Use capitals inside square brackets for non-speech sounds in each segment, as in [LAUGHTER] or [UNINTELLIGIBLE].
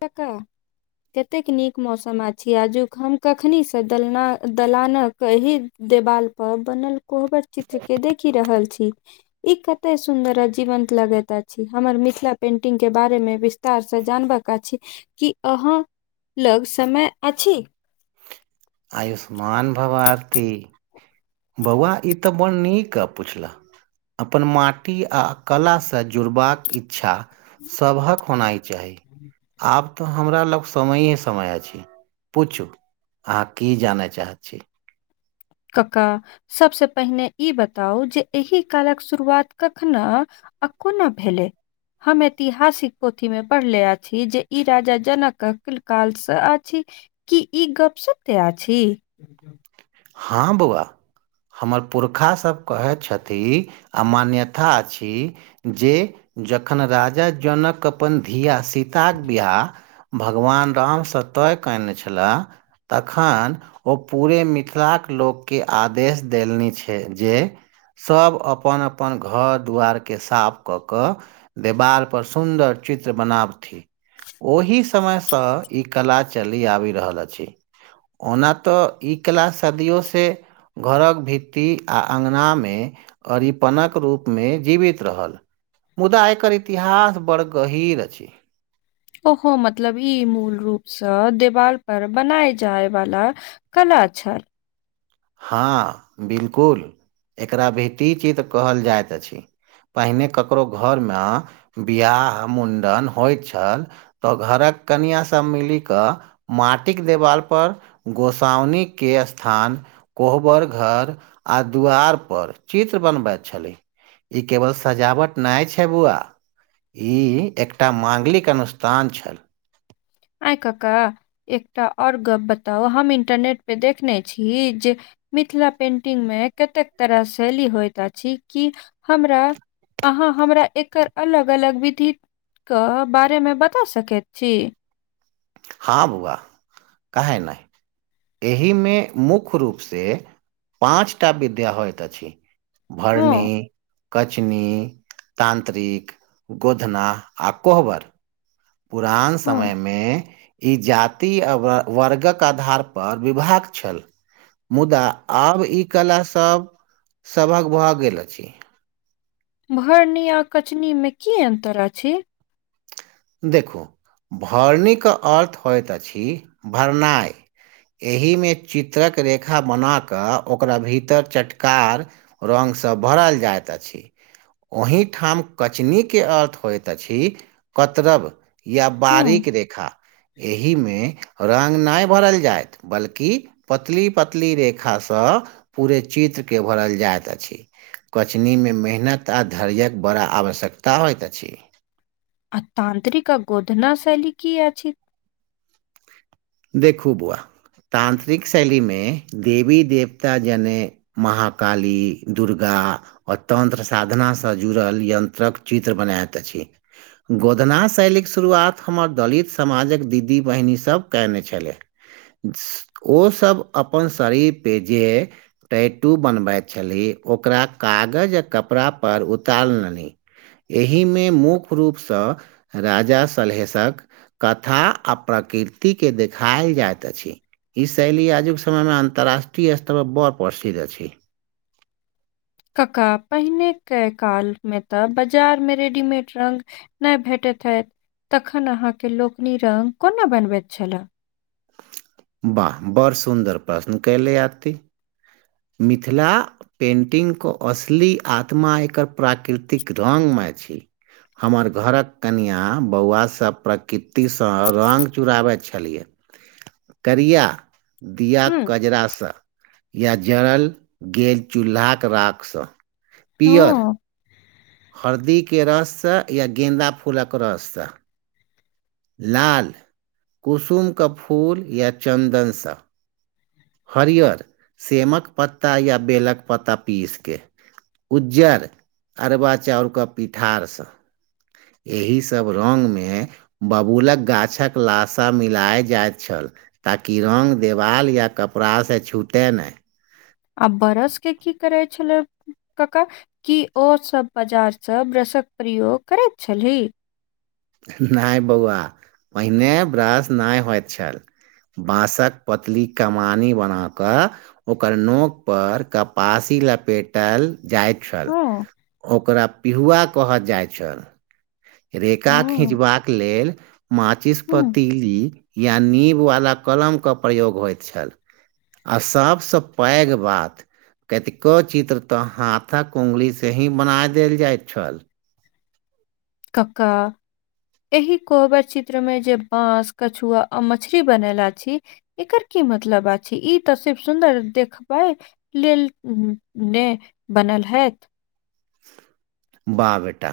टका कतेक नीक मौसम अछि आजुक हम कखनी सँ दलां दलानक अहि देवाल पर बनल कोहबर चित्र के देखि रहल छी ई कते सुन्दर आ जीवंत लगैत अछि‌। हमर मिथिला पेंटिंग के बारे में विस्तार से जानब अछि की अहाँ लग समय अछि आयुष्माान भव आरती बौआ इ त बड़ नीक गप पुछलह अपन माटी आ कला स जुड़बाक इच्छा सभहक होनाइ चाही आब तऽ हमरा लग समये समय अछि पुछु अहाँ की जानय चाहै छी कका सभसँ पहिने इ बताउ जे एहि कालक शुरुआत कखने आ कोना भेलै हम ऐतिहासिक पोथी मे पढ़ले अछि जे इ राजा जनक क काल से अछि की ई गप सत्य तैयार अछि हाँ बौआ हमर पुरखा सब कहै छथि आ मान्यता अछि जे जखन राजा जनक अपन धिया सीताक बियाह भगवान रामसँ तय कयने छलाह तखन ओ पूरे मिथिला के लोक के आदेश देलनि छैय जे सभ अपन अपन घर दुआर के साफ कऽ क देवाल पर सुन्दर चित्र बनाबथि ओहि स समय से इ कला चलि आबि रहल अछि। ओना तऽ इ कला सदियो से घरक भित्ति आ अगना मे अरिपनक रूप मे जीवित रहल मुदा एकर इतिहास बड़ गहीर अछि ओहो मतलब इ मूल रूप से देवाल पर बनाय जायवला कला छै हँ बिल्कुल एकरा भिती चित्र कहल जाइत अछि पहिने ककरो घर मे बियाह मुण्डन होइ छल ओ घरक कनियाँ सब मिलि कऽ माटिक देवाल पर गोसााउनी के स्थान कोहबर घर आ दुवार पर चित्र बनबैत छलै ई केवल सजावट नहि छै बौआ ई एकटा माङ्गलिक अनुष्ठान छल आइ कका एकटा आओर गप बताउ हम इंटरनेट पे देखने छी जे मिथिला पेन्टिंगमे कतेक तरह शैली होइत अछि कि हमरा अहाँ हमरा एकर अलग अलग विधित के बारेमे बता सकैत अछि हँ बुआ कहै नहि एहि मे मुख्य रूप से पाँच टा विद्या होइत अछि भरणी हँ कचनी तान्तत्रिक गोधना आ कोहबर पुरान हँ समय मे ई जाति आ वर्गक आधार पर विभाग छल मुदा आब ई कला सभ सभक भऽ गेल छै भरनीया कचनी मे की अन्तर अछि देखू भरनीके अर्थ होइत अछि भरनाइ एहिमे चित्रक रेखा बना कऽ ओकरा भीतर चटकार रगसँ भरल जाइत अछि ओहिठाम कचनीके अर्थ होइत अछि कतरब या हँ बारीक रेखा एहिमे रंग नहि भरल जायइत बल्कि पतली पतली रेखासँ पूरे चित्रके भरल जाइत अछि कचनीमे मेहनत आ धैर्यक बड़ा आवश्यकता होइत अछि आ तांत्रिक आ गोधना शैली की अछि देखू बौआ तांत्रिक शैलीमे देवी देवता जने महाकाली दुर्गा आ तन्त्र साधनासँ जुड़ल यन्त्रक चित्र बनायैत अछि गोधना शैलीके शुरुआत हमर दलित समाजक दीदी बहिनी सभ कने छले ओ सब अपन शरीर पे जे टेटू बनबैत छली ओकरा कागज आ कपड़ापर उतार लेलनि एहिमे मुख्य रूपसँ राजा सलहेशक कथा आ प्रकृतिक के देखायल जाइत अछि ई शैली आजुक समय मे अंतर्राष्ट्रीय स्तर पर बड़ प्रसिद्ध अछि काका पहिने के काल मे तऽ बाजार में रेडीमेड रंग नय भेटैत हात तखन अहाँके लोक निरंक कोना बनबैत छला वाह बड़ सुन्दर प्रश्न कैले आरती मिथिला पेन्टिं क असली आत्मा एकर प्राकृतिक रग मे छै हमर घरक कनिआँ बौआ सब प्रकृतिसँ रग चुराबैत छलियै करिया दिया हुं। कजरासँ या जड़ल गेल चूल्हाक राखसँ पियर हँ। हरदी के रस या गेन्दा फूलक रसदार स लाल कुसुमक फूल या चन्दनसँ हरियर सेमक पत्ता या बेलक पत्ता पीसि केऽ उज्जर अरबा चाउरके पिठारसँ एहिसब रग मे बबूलक गाछक लाशा मिलाए जाइत छल। ताकि रग देवाल या कपड़ासे छूटय नय। आ बरस के की करै छले। कक्का की ओ सब बाजारसँ ब्रसक प्रयोग करैत छलीह। नै बौआ पहिने ब्रश नय होइत छल बाँसक पतली कमानी बना कऽ ओकर नोक पर कपासी लपेटल जाइत छल हँ। ओकरा पिहुआ कहल जाइ छल रेखा हँ। खीचबाक लेल हुं। माचिस्पतिल ई या नीबवला कलमके प्रयोग होइत छल। आ सभसँ पैघ बात। कतिको चित्र तऽ हाथक उंगली से ही बना देल जायत छल। कका। एहि कोहबर चित्र मे जे बांस कछुआ आ मछरी बनैला छी। एकर की मतलबा ई तऽ सिर्फ सुन्दर देखबै। लेल ने बनल हाएथ बा बेटा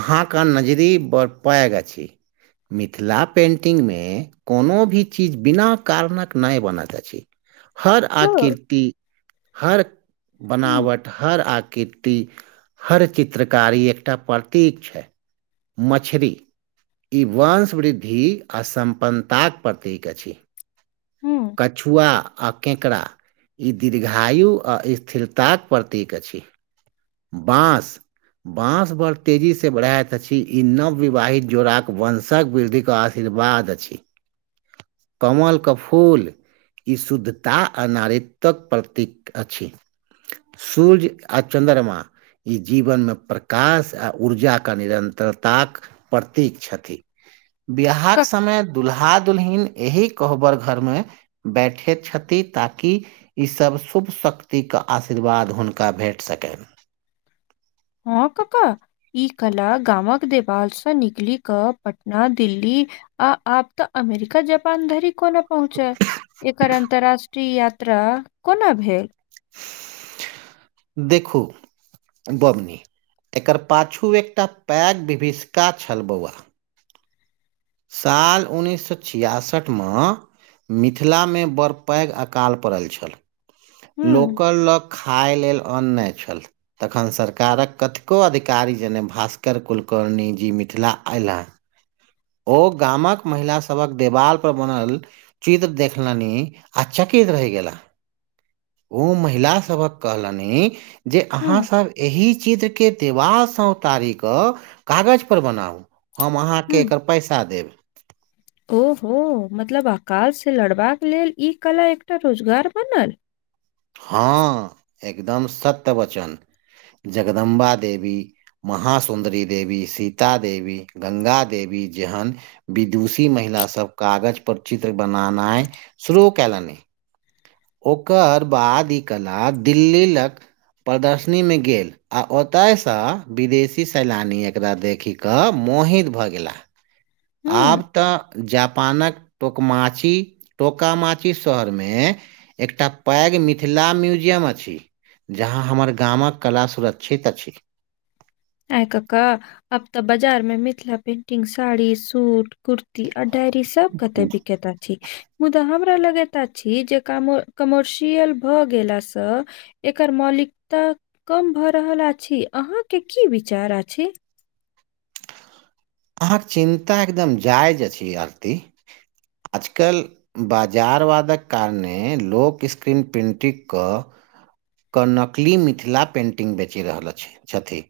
अहाॅंके नजरी बड़ पैघ अछि। मिथिला पेन्टिंगमे। कोनो भी चीज बिना कारणक नय बनैत अछि। हर हँ। आकृति हर हम्म बनावट हर आकृति। हर चित्रकारी एकटा प्रतीक छै मछरी। ई वंशवृद्धि आ सम्पन्नताक प्रतीक अछि। हूँ। कछुआ आ केकरा। ई दीर्घा आयु आ ईस्थिरताक प्रतीक अछि बाँस। बाँस बड़ तेजीसे बढ़ैत अछि ई नवविवाहित जोड़ाक वंशंक वृद्धि। शीर्वाद अछि कमल के फूल। फूल ई शुद्धता आ नारत्वक प्रतीक अछि। सुर्य आ चन्द्रमा। ई जीवनमे प्रकाश आ ऊर्जाके निरन्तरताक। प्रतीक छथि बिहाक कक समय दुल्हा दुुलहिन एहि कहबर। घर मे बैठे छति ताकि। ईसभ शुभ शक्तिक आशीर्वाद हुनका भेट सकै। हँ कक्का। ई कला गामक देवालसँ निकलि कऽ पटना दिल्ली। आ आब तऽ अमेरिका जपान धरी कोन। पहुँचय एकर अंतरराष्ट्रीय यात्रा कोना भेल। देखू। बबुनी एकर पाछू एकटा पैग विभीषका छल बौआ। साल उन्नैस सए छियासठि मे। मिथिला मे बड़ पैघ अकाल पड़ल छल हम्म लोक लक। खाइ लेल अन नई छल। तखन सरकारक कथको अधिकारी जने भास्कर कुलकर्णीजी मिथिला अयला। ओ गामक महिलासभक देवालपर बनल। चित्र देखलनी आ चकित रहि गेला। ओ महिला सभक कहलनि जे हम्म अहाँसब एहि चित्र। के देबासँ उतारी कऽ कागज पर बनाउ हम अहाँके एकर [UNINTELLIGIBLE] देब। ओ हो मतलब अकाल से लड़बाक लेल ई कला एकटा रोजगार बनल। हँ एकदम सत्य बचन जगदम्बा देवी महा सुुन्दरी देवी सीता देवी गंगा देवी जहन विदुषी महिलास सब कागज पर चित्र बनेनाइ शुरू कयलनि ओकर बाद ई कला दिल्ली लक प्रदर्शनी मे गेल आ ओतयसँ विदेशी सैलानी एकरा देखि कऽ मोहित भऽ गेलाह हम्म आब तऽ जापानक टोकमाची टोकामाची शहर मे एकटा पैघ मिथिला म्यूजियम अछि। जहाँ हमर गामक कला सुरक्षित अछि। आइ कका आब तऽ बाजार मे मिथिला पेंटिंग साड़ी सूट कुर्ती आ डायरी सब कते बिकेत अछी। मुदा हमरा लगैत अछी जे कम कमर्शियल भए गेलासँ एकर मौलिकता कम भऽ रहल अछि अहाँके की विचार अछि अहाँके चिन्ता एकदम जायज अछि आरती आजकल बाजारवादक कारणे लोक स्क्रीन प्रिंटिंगक क नकली मिथिला पेन्टिंग बेचि रहल अछि छथि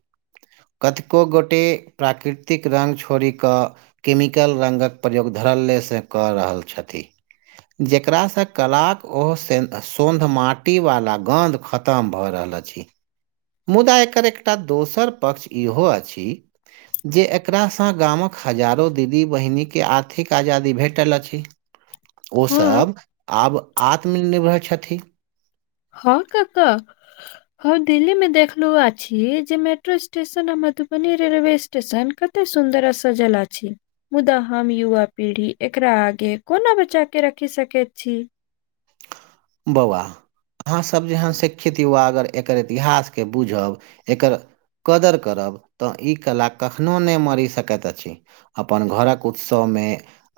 कतको गोटे प्राकृतिक रंग छोड़ि कऽ केमिकल रङ्गक प्रयोग धरले से कऽ रहल छथि जेकरासँ कलाक ओ सोध माटीवला गन्ध खतम भऽ रहल अछि मुदा एकर एकटा दोसर पक्ष इहो अछि जे एकरासँ गामक हजारो दीदी बहिनीके आर्थिक आजादी भेटल अछि ओ हँ सब आब आत्मनिर्भर छथि हँ कका हँ दिल्ली मे देखलु अछि जे मेट्रो स्टेशन मधुबनी रेलवे स् स्टेशन कते सुन्दर आ सजल अछी मुदा हम युवा पीढ़ी एकरा आगे कोना बचा के रखि सकैत छी बौवा अहाँसब जेहन शिक्षित युवा अगर एकर इतिहासके बुझब एकर कदर करब तऽ ई कला कखनो नय मरि सकैत अछि अपन घरक उत्सवमे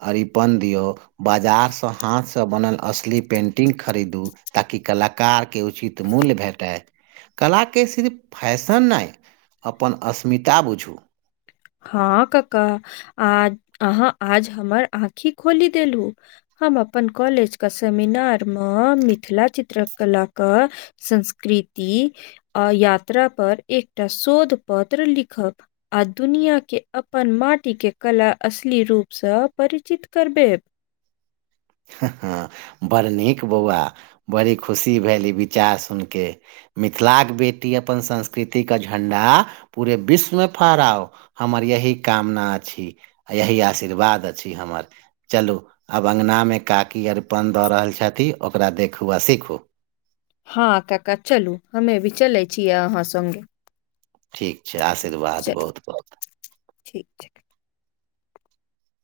अरिपन दियौ बाजारसँ हाथसँ बनल असली पेन्टिंग खरीदू ताकि कलाकार के उचित मूल्य भेटैय कलाके सिर्फ फैशन नै अपन असमिता बुझू हँ काका आज अहाँ आज हमर आँखि खोलि देलु हम अपन कॉलेज क सेमिनार मे मिथिला चित्रकलाक संस्कृति आ यात्रा पर एकटा शोध पत्र लिखब आ दुनिया के अपन माटिके कला असली रूपसँ परिचित करबे हँ हँ बड़ नीक बौआ बड़ी खुशी भेल ई विचार सुनि के मिथिलाक बेटी अपन संस्कृतिके झण्डा पूरे विश्वमे फहराउ हमर यही कामना अछि यही आशीर्वाद अछि हमर चलू आब अंगना मे काकी अरिपन दऽ रहल छथि ओकरा देखू आ सीखू हँ काका चलू हमे भी चले छियै अहाँ संगे ठीक छै आशीर्वाद चल बहुत बहुत ठीक ठीक